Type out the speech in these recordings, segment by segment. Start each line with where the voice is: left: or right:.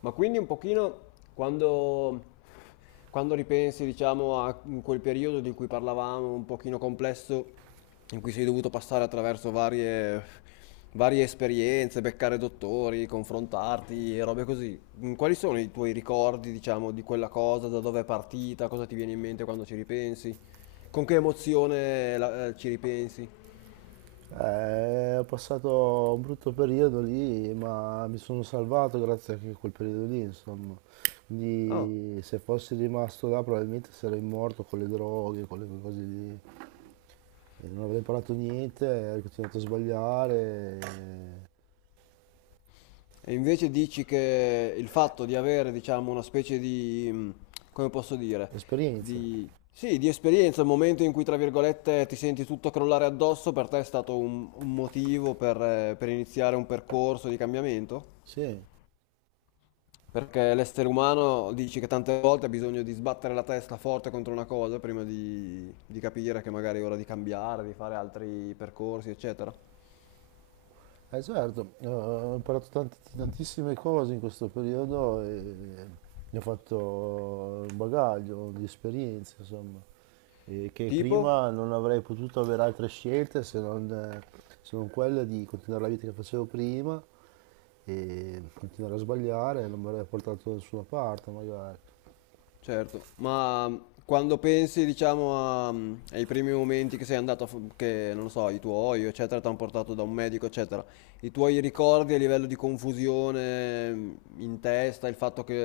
left: Ma quindi un pochino quando, quando ripensi, diciamo, a quel periodo di cui parlavamo, un pochino complesso, in cui sei dovuto passare attraverso varie esperienze, beccare dottori, confrontarti e robe così. Quali sono i tuoi ricordi, diciamo, di quella cosa, da dove è partita, cosa ti viene in mente quando ci ripensi, con che emozione ci ripensi?
right: Ho passato un brutto periodo lì, ma mi sono salvato grazie anche a quel periodo lì, insomma.
left: Ah.
right: Quindi se fossi rimasto là probabilmente sarei morto con le droghe, con le cose lì. E non avrei imparato niente, avrei continuato a sbagliare.
left: E invece dici che il fatto di avere, diciamo, una specie di, come posso dire,
right: Esperienza,
left: di, sì, di esperienza, il momento in cui, tra virgolette, ti senti tutto crollare addosso, per te è stato un motivo per iniziare un percorso di cambiamento?
right: sì.
left: Perché l'essere umano dici che tante volte ha bisogno di sbattere la testa forte contro una cosa prima di capire che magari è ora di cambiare, di fare altri percorsi, eccetera.
right: Eh certo, ho imparato tantissime cose in questo periodo e ne ho fatto un bagaglio di esperienze, insomma, e che
left: Tipo?
right: prima non avrei potuto avere altre scelte se non, se non quella di continuare la vita che facevo prima e continuare a sbagliare, non mi avrebbe portato da nessuna parte magari.
left: Certo, ma quando pensi, diciamo, ai primi momenti che sei andato, che non lo so, i tuoi, eccetera, ti hanno portato da un medico, eccetera, i tuoi ricordi a livello di confusione in testa, il fatto che,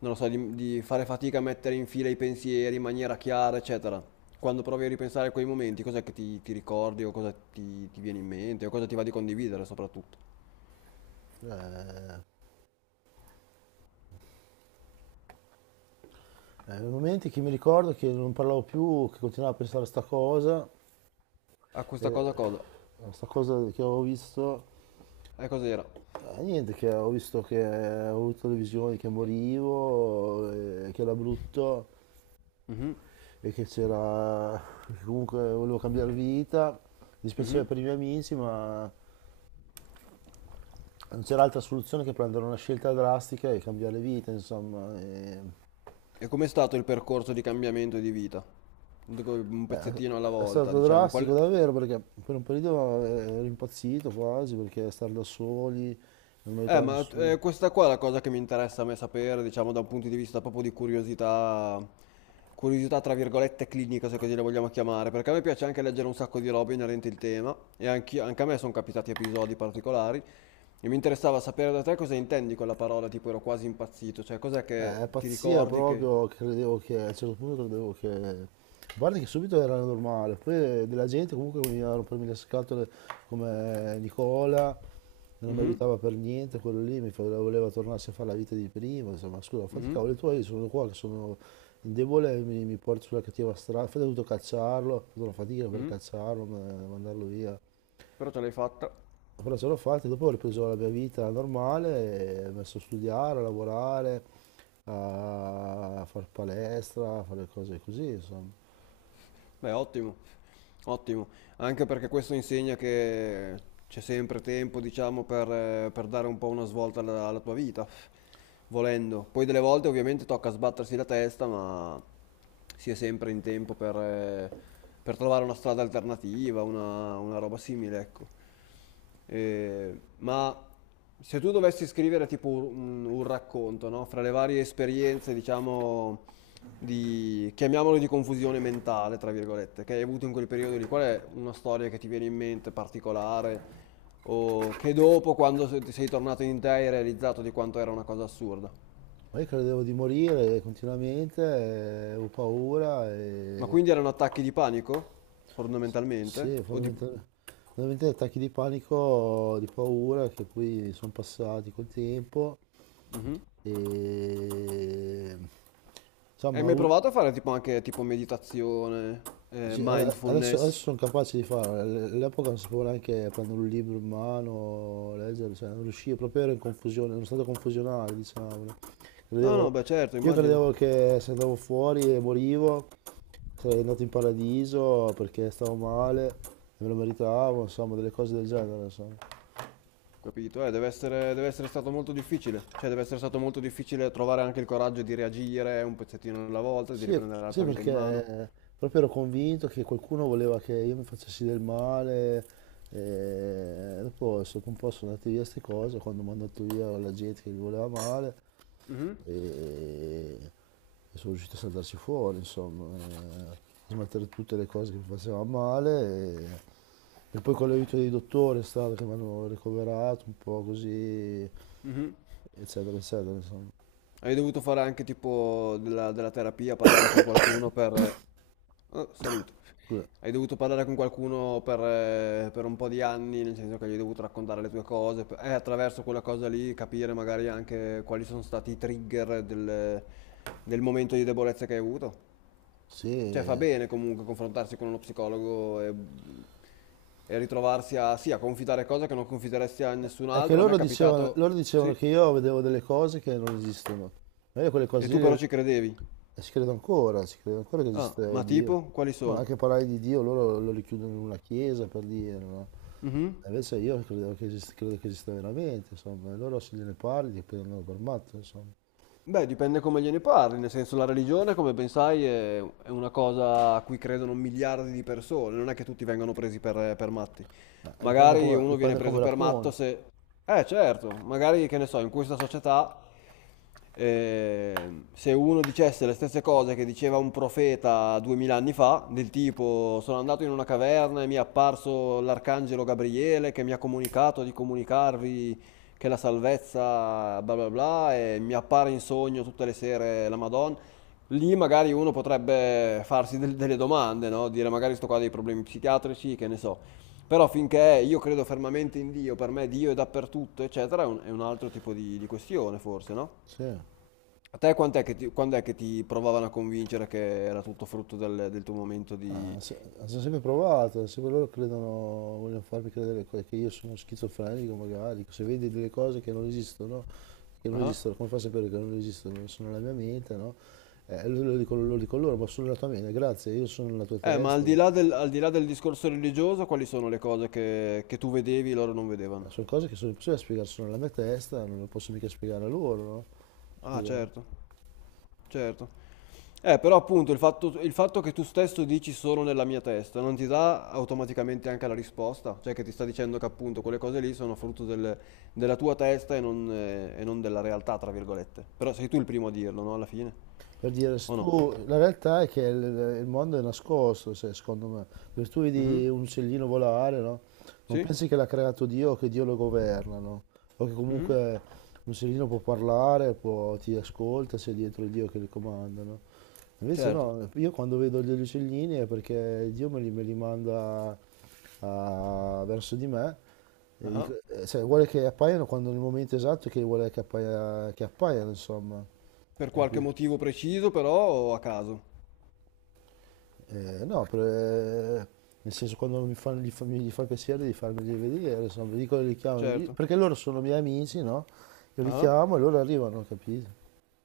left: non lo so, di fare fatica a mettere in fila i pensieri in maniera chiara, eccetera, quando provi a ripensare a quei momenti, cos'è che ti ricordi o cosa ti viene in mente o cosa ti va di condividere soprattutto?
right: Nei momenti che mi ricordo che non parlavo più, che continuavo a pensare a sta cosa,
left: A questa
right: e
left: cosa cosa?
right: a sta cosa che avevo visto.
left: E cos'era?
right: Niente, che ho visto che ho avuto le visioni che morivo, che era brutto
left: Mhm,
right: e che c'era, che comunque volevo cambiare vita. Mi dispiaceva
left: mhm.
right: per i miei amici, ma non c'era altra soluzione che prendere una scelta drastica e cambiare vita, insomma. E
left: E com'è stato il percorso di cambiamento di vita? Dico, un pezzettino alla
right: è
left: volta,
right: stato
left: diciamo. Qual...
right: drastico davvero perché per un periodo ero impazzito quasi perché stare da soli, non mi
left: Eh,
right: aiutava
left: ma
right: nessuno.
left: questa qua è la cosa che mi interessa a me sapere, diciamo, da un punto di vista proprio di curiosità, curiosità tra virgolette clinica, se così la vogliamo chiamare, perché a me piace anche leggere un sacco di robe inerenti il tema, e anche a me sono capitati episodi particolari, e mi interessava sapere da te cosa intendi con la parola, tipo ero quasi impazzito, cioè cos'è che ti
right: Pazzia
left: ricordi che...
right: proprio, credevo che a un certo punto credevo che... Guarda che subito era normale, poi della gente comunque che veniva a rompermi le scatole come Nicola, non mi
left: Mhm,
right: aiutava per niente, quello lì voleva tornarsi a fare la vita di prima, insomma, scusa, fatti i
left: mhm,
right: cavoli tuoi, io sono qua che sono indebole, mi porti sulla cattiva strada, infatti ho dovuto cacciarlo, ho fatto una fatica per
left: mhm,
right: cacciarlo, mandarlo via,
left: però ce l'hai fatta.
right: però ce l'ho fatta, dopo ho ripreso la mia vita normale, e ho messo a studiare, a lavorare, a fare palestra, a fare cose così, insomma.
left: Beh, ottimo, ottimo, anche perché questo insegna che c'è sempre tempo, diciamo, per dare un po' una svolta alla tua vita, volendo. Poi delle volte ovviamente tocca sbattersi la testa, ma si è sempre in tempo per trovare una strada alternativa, una roba simile, ecco. Ma se tu dovessi scrivere tipo un racconto, no? Fra le varie esperienze, diciamo di, chiamiamolo di confusione mentale, tra virgolette, che hai avuto in quel periodo lì? Qual è una storia che ti viene in mente particolare o che dopo, quando ti sei tornato in te, hai realizzato di quanto era una cosa assurda?
right: Ma io credevo di morire continuamente, avevo paura
left: Ma
right: e
left: quindi erano attacchi di panico, fondamentalmente?
right: sì,
left: O di...
right: fondamentalmente attacchi di panico, di paura che poi sono passati col tempo
left: Mhm.
right: e
left: Hai
right: insomma
left: mai provato a fare tipo anche tipo meditazione,
right: sì, adesso, adesso
left: mindfulness?
right: sono capaci di farlo. All'epoca non sapevo neanche prendere un libro in mano, leggere, cioè non riuscivo, proprio ero in confusione, in uno stato confusionale, diciamo. No?
left: No,
right: Credevo-
left: no, beh certo,
right: io
left: immagino.
right: credevo che se andavo fuori e morivo, sarei andato in paradiso perché stavo male e me lo meritavo, insomma, delle cose del genere, insomma.
left: Capito? Deve essere stato molto difficile. Cioè, deve essere stato molto difficile trovare anche il coraggio di reagire un pezzettino alla volta, di
right: Sì,
left: riprendere la
right: sì,
left: tua vita in mano.
right: perché proprio ero convinto che qualcuno voleva che io mi facessi del male, e dopo un po' sono andate via queste cose, quando mi hanno mandato via la gente che mi voleva male,
left: Mhm,
right: e, e sono riuscito a saltarci fuori, insomma, a smettere tutte le cose che mi facevano male, e poi con l'aiuto dei dottori è stato che mi hanno ricoverato un po' così,
left: mhm.
right: eccetera, eccetera, insomma.
left: Hai dovuto fare anche tipo della terapia, parlare con qualcuno per... ah, salute.
right: Scusa,
left: Hai dovuto parlare con qualcuno per un po' di anni, nel senso che gli hai dovuto raccontare le tue cose, per- e attraverso quella cosa lì capire magari anche quali sono stati i trigger del momento di debolezza che hai avuto. Cioè fa
right: sì.
left: bene comunque confrontarsi con uno psicologo e ritrovarsi a, sì, a confidare cose che non confideresti a nessun
right: È che
left: altro. A me è capitato,
right: loro dicevano
left: sì,
right: che io vedevo delle cose che non esistono. Ma io quelle
left: e
right: cose
left: tu però
right: lì
left: ci credevi.
right: ci credo ancora che
left: Ah,
right: esiste
left: ma
right: Dio.
left: tipo, quali
right: Ma
left: sono?
right: anche parlare di Dio loro lo richiudono in una chiesa per dire, no?
left: Mhm.
right: E invece io credevo che esiste, credo che esista veramente, insomma. E loro se gliene parli ti prendono per matto, insomma.
left: Beh, dipende come gliene parli, nel senso la religione, come ben sai, è una cosa a cui credono miliardi di persone, non è che tutti vengono presi per matti. Magari uno viene
right: Dipende
left: preso
right: come la
left: per matto
right: poni.
left: se... Eh certo, magari che ne so, in questa società se uno dicesse le stesse cose che diceva un profeta duemila anni fa, del tipo sono andato in una caverna e mi è apparso l'arcangelo Gabriele che mi ha comunicato di comunicarvi che la salvezza bla bla bla e mi appare in sogno tutte le sere la Madonna, lì magari uno potrebbe farsi delle domande, no? Dire magari sto qua ha dei problemi psichiatrici, che ne so. Però finché io credo fermamente in Dio, per me Dio è dappertutto, eccetera, è un altro tipo di questione, forse, no?
right: Sì.
left: A te quant'è che quando è che ti provavano a convincere che era tutto frutto del tuo momento
right: Ah,
left: di...
right: hanno sempre provato, sempre loro credono, vogliono farmi credere che io sono schizofrenico magari, se vedi delle cose che non
left: Ah.
right: esistono, come fa a sapere che non esistono? Sono nella mia mente, no? Lo dico loro, ma sono nella tua mente, grazie, io sono nella tua
left: Ma al
right: testa, ma
left: di là al di là del discorso religioso, quali sono le cose che tu vedevi e loro non vedevano?
right: sono cose che sono impossibili da spiegare, sono nella mia testa, non le posso mica spiegare a loro, no?
left: Ah,
right: Scusa.
left: certo. Certo. Però appunto il fatto che tu stesso dici solo nella mia testa non ti dà automaticamente anche la risposta, cioè che ti sta dicendo che appunto quelle cose lì sono frutto della tua testa e non della realtà, tra virgolette. Però sei tu il primo a dirlo, no? Alla fine,
right: Per dire, se
left: o no?
right: tu, la realtà è che il mondo è nascosto, secondo me. Per tu
left: Mhm.
right: vedi un uccellino volare, no? Non
left: Sì?
right: pensi che l'ha creato Dio o che Dio lo governa, no? O che comunque
left: Mhm.
right: un uccellino può parlare, ti ascolta, se è dietro Dio che li comanda, no? Invece
left: Certo.
right: no, io quando vedo degli uccellini è perché Dio me li manda verso di me, e
left: Ah.
right: cioè, vuole che appaiano quando nel momento esatto che vuole che che appaiano, insomma.
left: Per qualche
right: Capito?
left: motivo preciso, però o a caso.
right: No, nel senso quando mi fanno, gli, fa, mi- gli fa il piacere di farmeli vedere, insomma, vi dico, li chiamo,
left: Certo.
right: perché loro sono miei amici, no? Io li
left: Ah.
right: chiamo e loro arrivano, capito?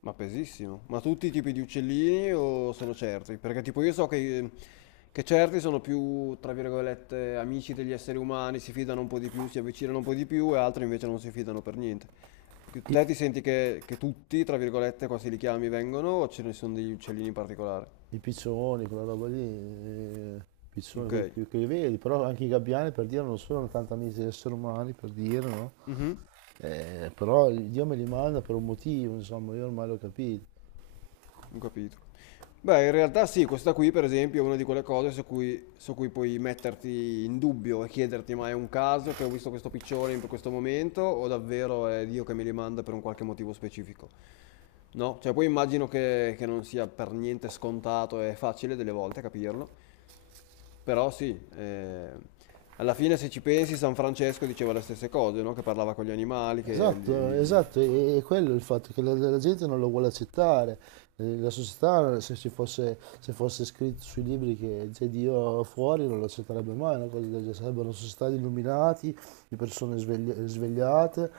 left: Ma pesissimo. Ma tutti i tipi di uccellini o solo certi? Perché tipo io so che certi sono più, tra virgolette, amici degli esseri umani, si fidano un po' di più, si avvicinano un po' di più e altri invece non si fidano per niente.
right: I,
left: Te ti senti che tutti, tra virgolette, quasi li chiami, vengono o ce ne sono degli uccellini in particolare?
right: I piccioni, quella roba lì, i piccioni
left: Ok.
right: quelli che li vedi, però anche i gabbiani per dire non sono tanto amici degli esseri umani, per dire, no?
left: Mhm,
right: Però Dio me li manda per un motivo, insomma, io ormai l'ho capito.
left: ho capito. Beh, in realtà sì, questa qui per esempio è una di quelle cose su cui puoi metterti in dubbio e chiederti ma è un caso che ho visto questo piccione in questo momento o davvero è Dio che me li manda per un qualche motivo specifico? No? Cioè poi immagino che non sia per niente scontato e facile delle volte capirlo, però sì, alla fine se ci pensi San Francesco diceva le stesse cose, no? Che parlava con gli animali, che li...
right: Esatto,
left: li-
right: esatto, e quello è il fatto che la gente non lo vuole accettare. La società, se ci fosse, se fosse scritto sui libri che c'è Dio fuori, non lo accetterebbe mai, una cosa del genere. Sarebbero una società di illuminati, di persone svegliate,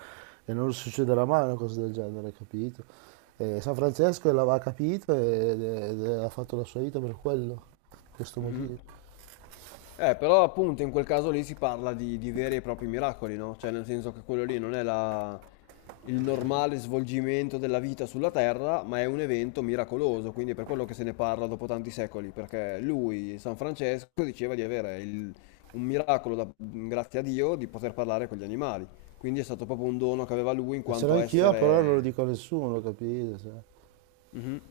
right: e non succederà mai una cosa del genere, capito? E San Francesco l'aveva capito ed ha fatto la sua vita per quello, per questo
left: Mhm.
right: motivo.
left: Però appunto in quel caso lì si parla di veri e propri miracoli, no? Cioè nel senso che quello lì non è il normale svolgimento della vita sulla Terra, ma è un evento miracoloso, quindi è per quello che se ne parla dopo tanti secoli, perché lui, San Francesco, diceva di avere un miracolo, grazie a Dio, di poter parlare con gli animali. Quindi è stato proprio un dono che aveva lui in
right: E ce l'ho
left: quanto
right: anch'io, però non lo
left: essere.
right: dico a nessuno, capito? Cioè,
left: Mhm.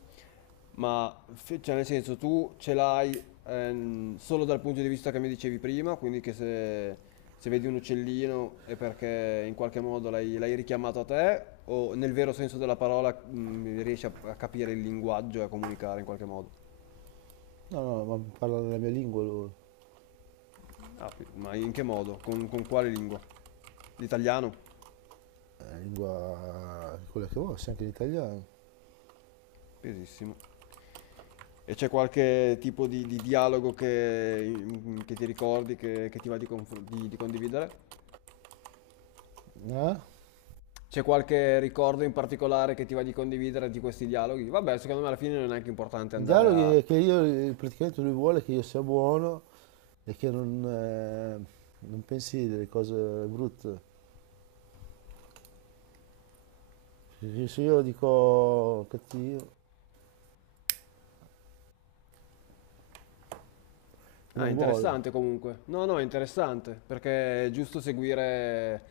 left: Cioè, nel senso, tu ce l'hai solo dal punto di vista che mi dicevi prima, quindi che se vedi un uccellino è perché in qualche modo l'hai richiamato a te, o nel vero senso della parola riesci a capire il linguaggio e a comunicare in qualche modo?
right: no, no, ma parla nella mia lingua lui.
left: Ah, ma in che modo? Con quale lingua? L'italiano?
right: La lingua quella che vuoi, anche l'italiano.
left: Pesissimo. E c'è qualche tipo di dialogo che, che ti ricordi, che ti va di condividere?
right: Eh?
left: C'è qualche ricordo in particolare che ti va di condividere di questi dialoghi? Vabbè, secondo me alla fine non è neanche importante
right: Il
left: andare
right: dialogo
left: a...
right: è che io praticamente lui vuole che io sia buono e che non, non pensi delle cose brutte. Perché se io dico cattivo,
left: Ah,
right: non vuole.
left: interessante comunque. No, no, è interessante, perché è giusto seguire,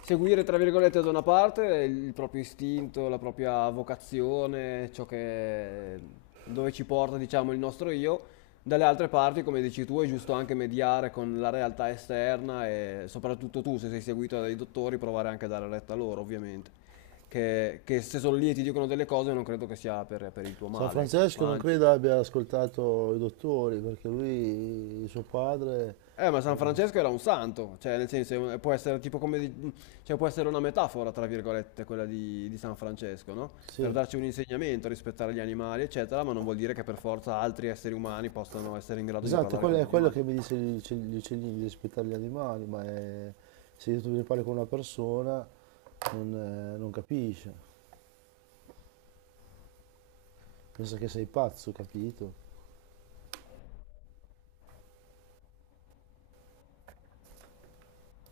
left: seguire, tra virgolette, da una parte il proprio istinto, la propria vocazione, ciò che, dove ci porta, diciamo, il nostro io. Dalle altre parti, come dici tu, è giusto anche mediare con la realtà esterna e soprattutto tu, se sei seguito dai dottori, provare anche a dare retta a loro, ovviamente. Che se sono lì e ti dicono delle cose, non credo che sia per il tuo
right: San
left: male, ecco.
right: Francesco
left: Ma
right: non
left: anzi.
right: credo abbia ascoltato i dottori perché lui, suo padre,
left: Ma San Francesco era un santo, cioè nel senso può essere tipo come cioè, può essere una metafora, tra virgolette, quella di San Francesco, no? Per
right: sì,
left: darci un insegnamento, rispettare gli animali, eccetera, ma non vuol dire che per forza altri esseri umani possano essere in grado di
right: esatto,
left: parlare
right: quello
left: con gli
right: è quello
left: animali.
right: che mi dice gli uccellini di rispettare gli animali, se io tu ne parli con una persona non, non capisce, pensa che sei pazzo, capito?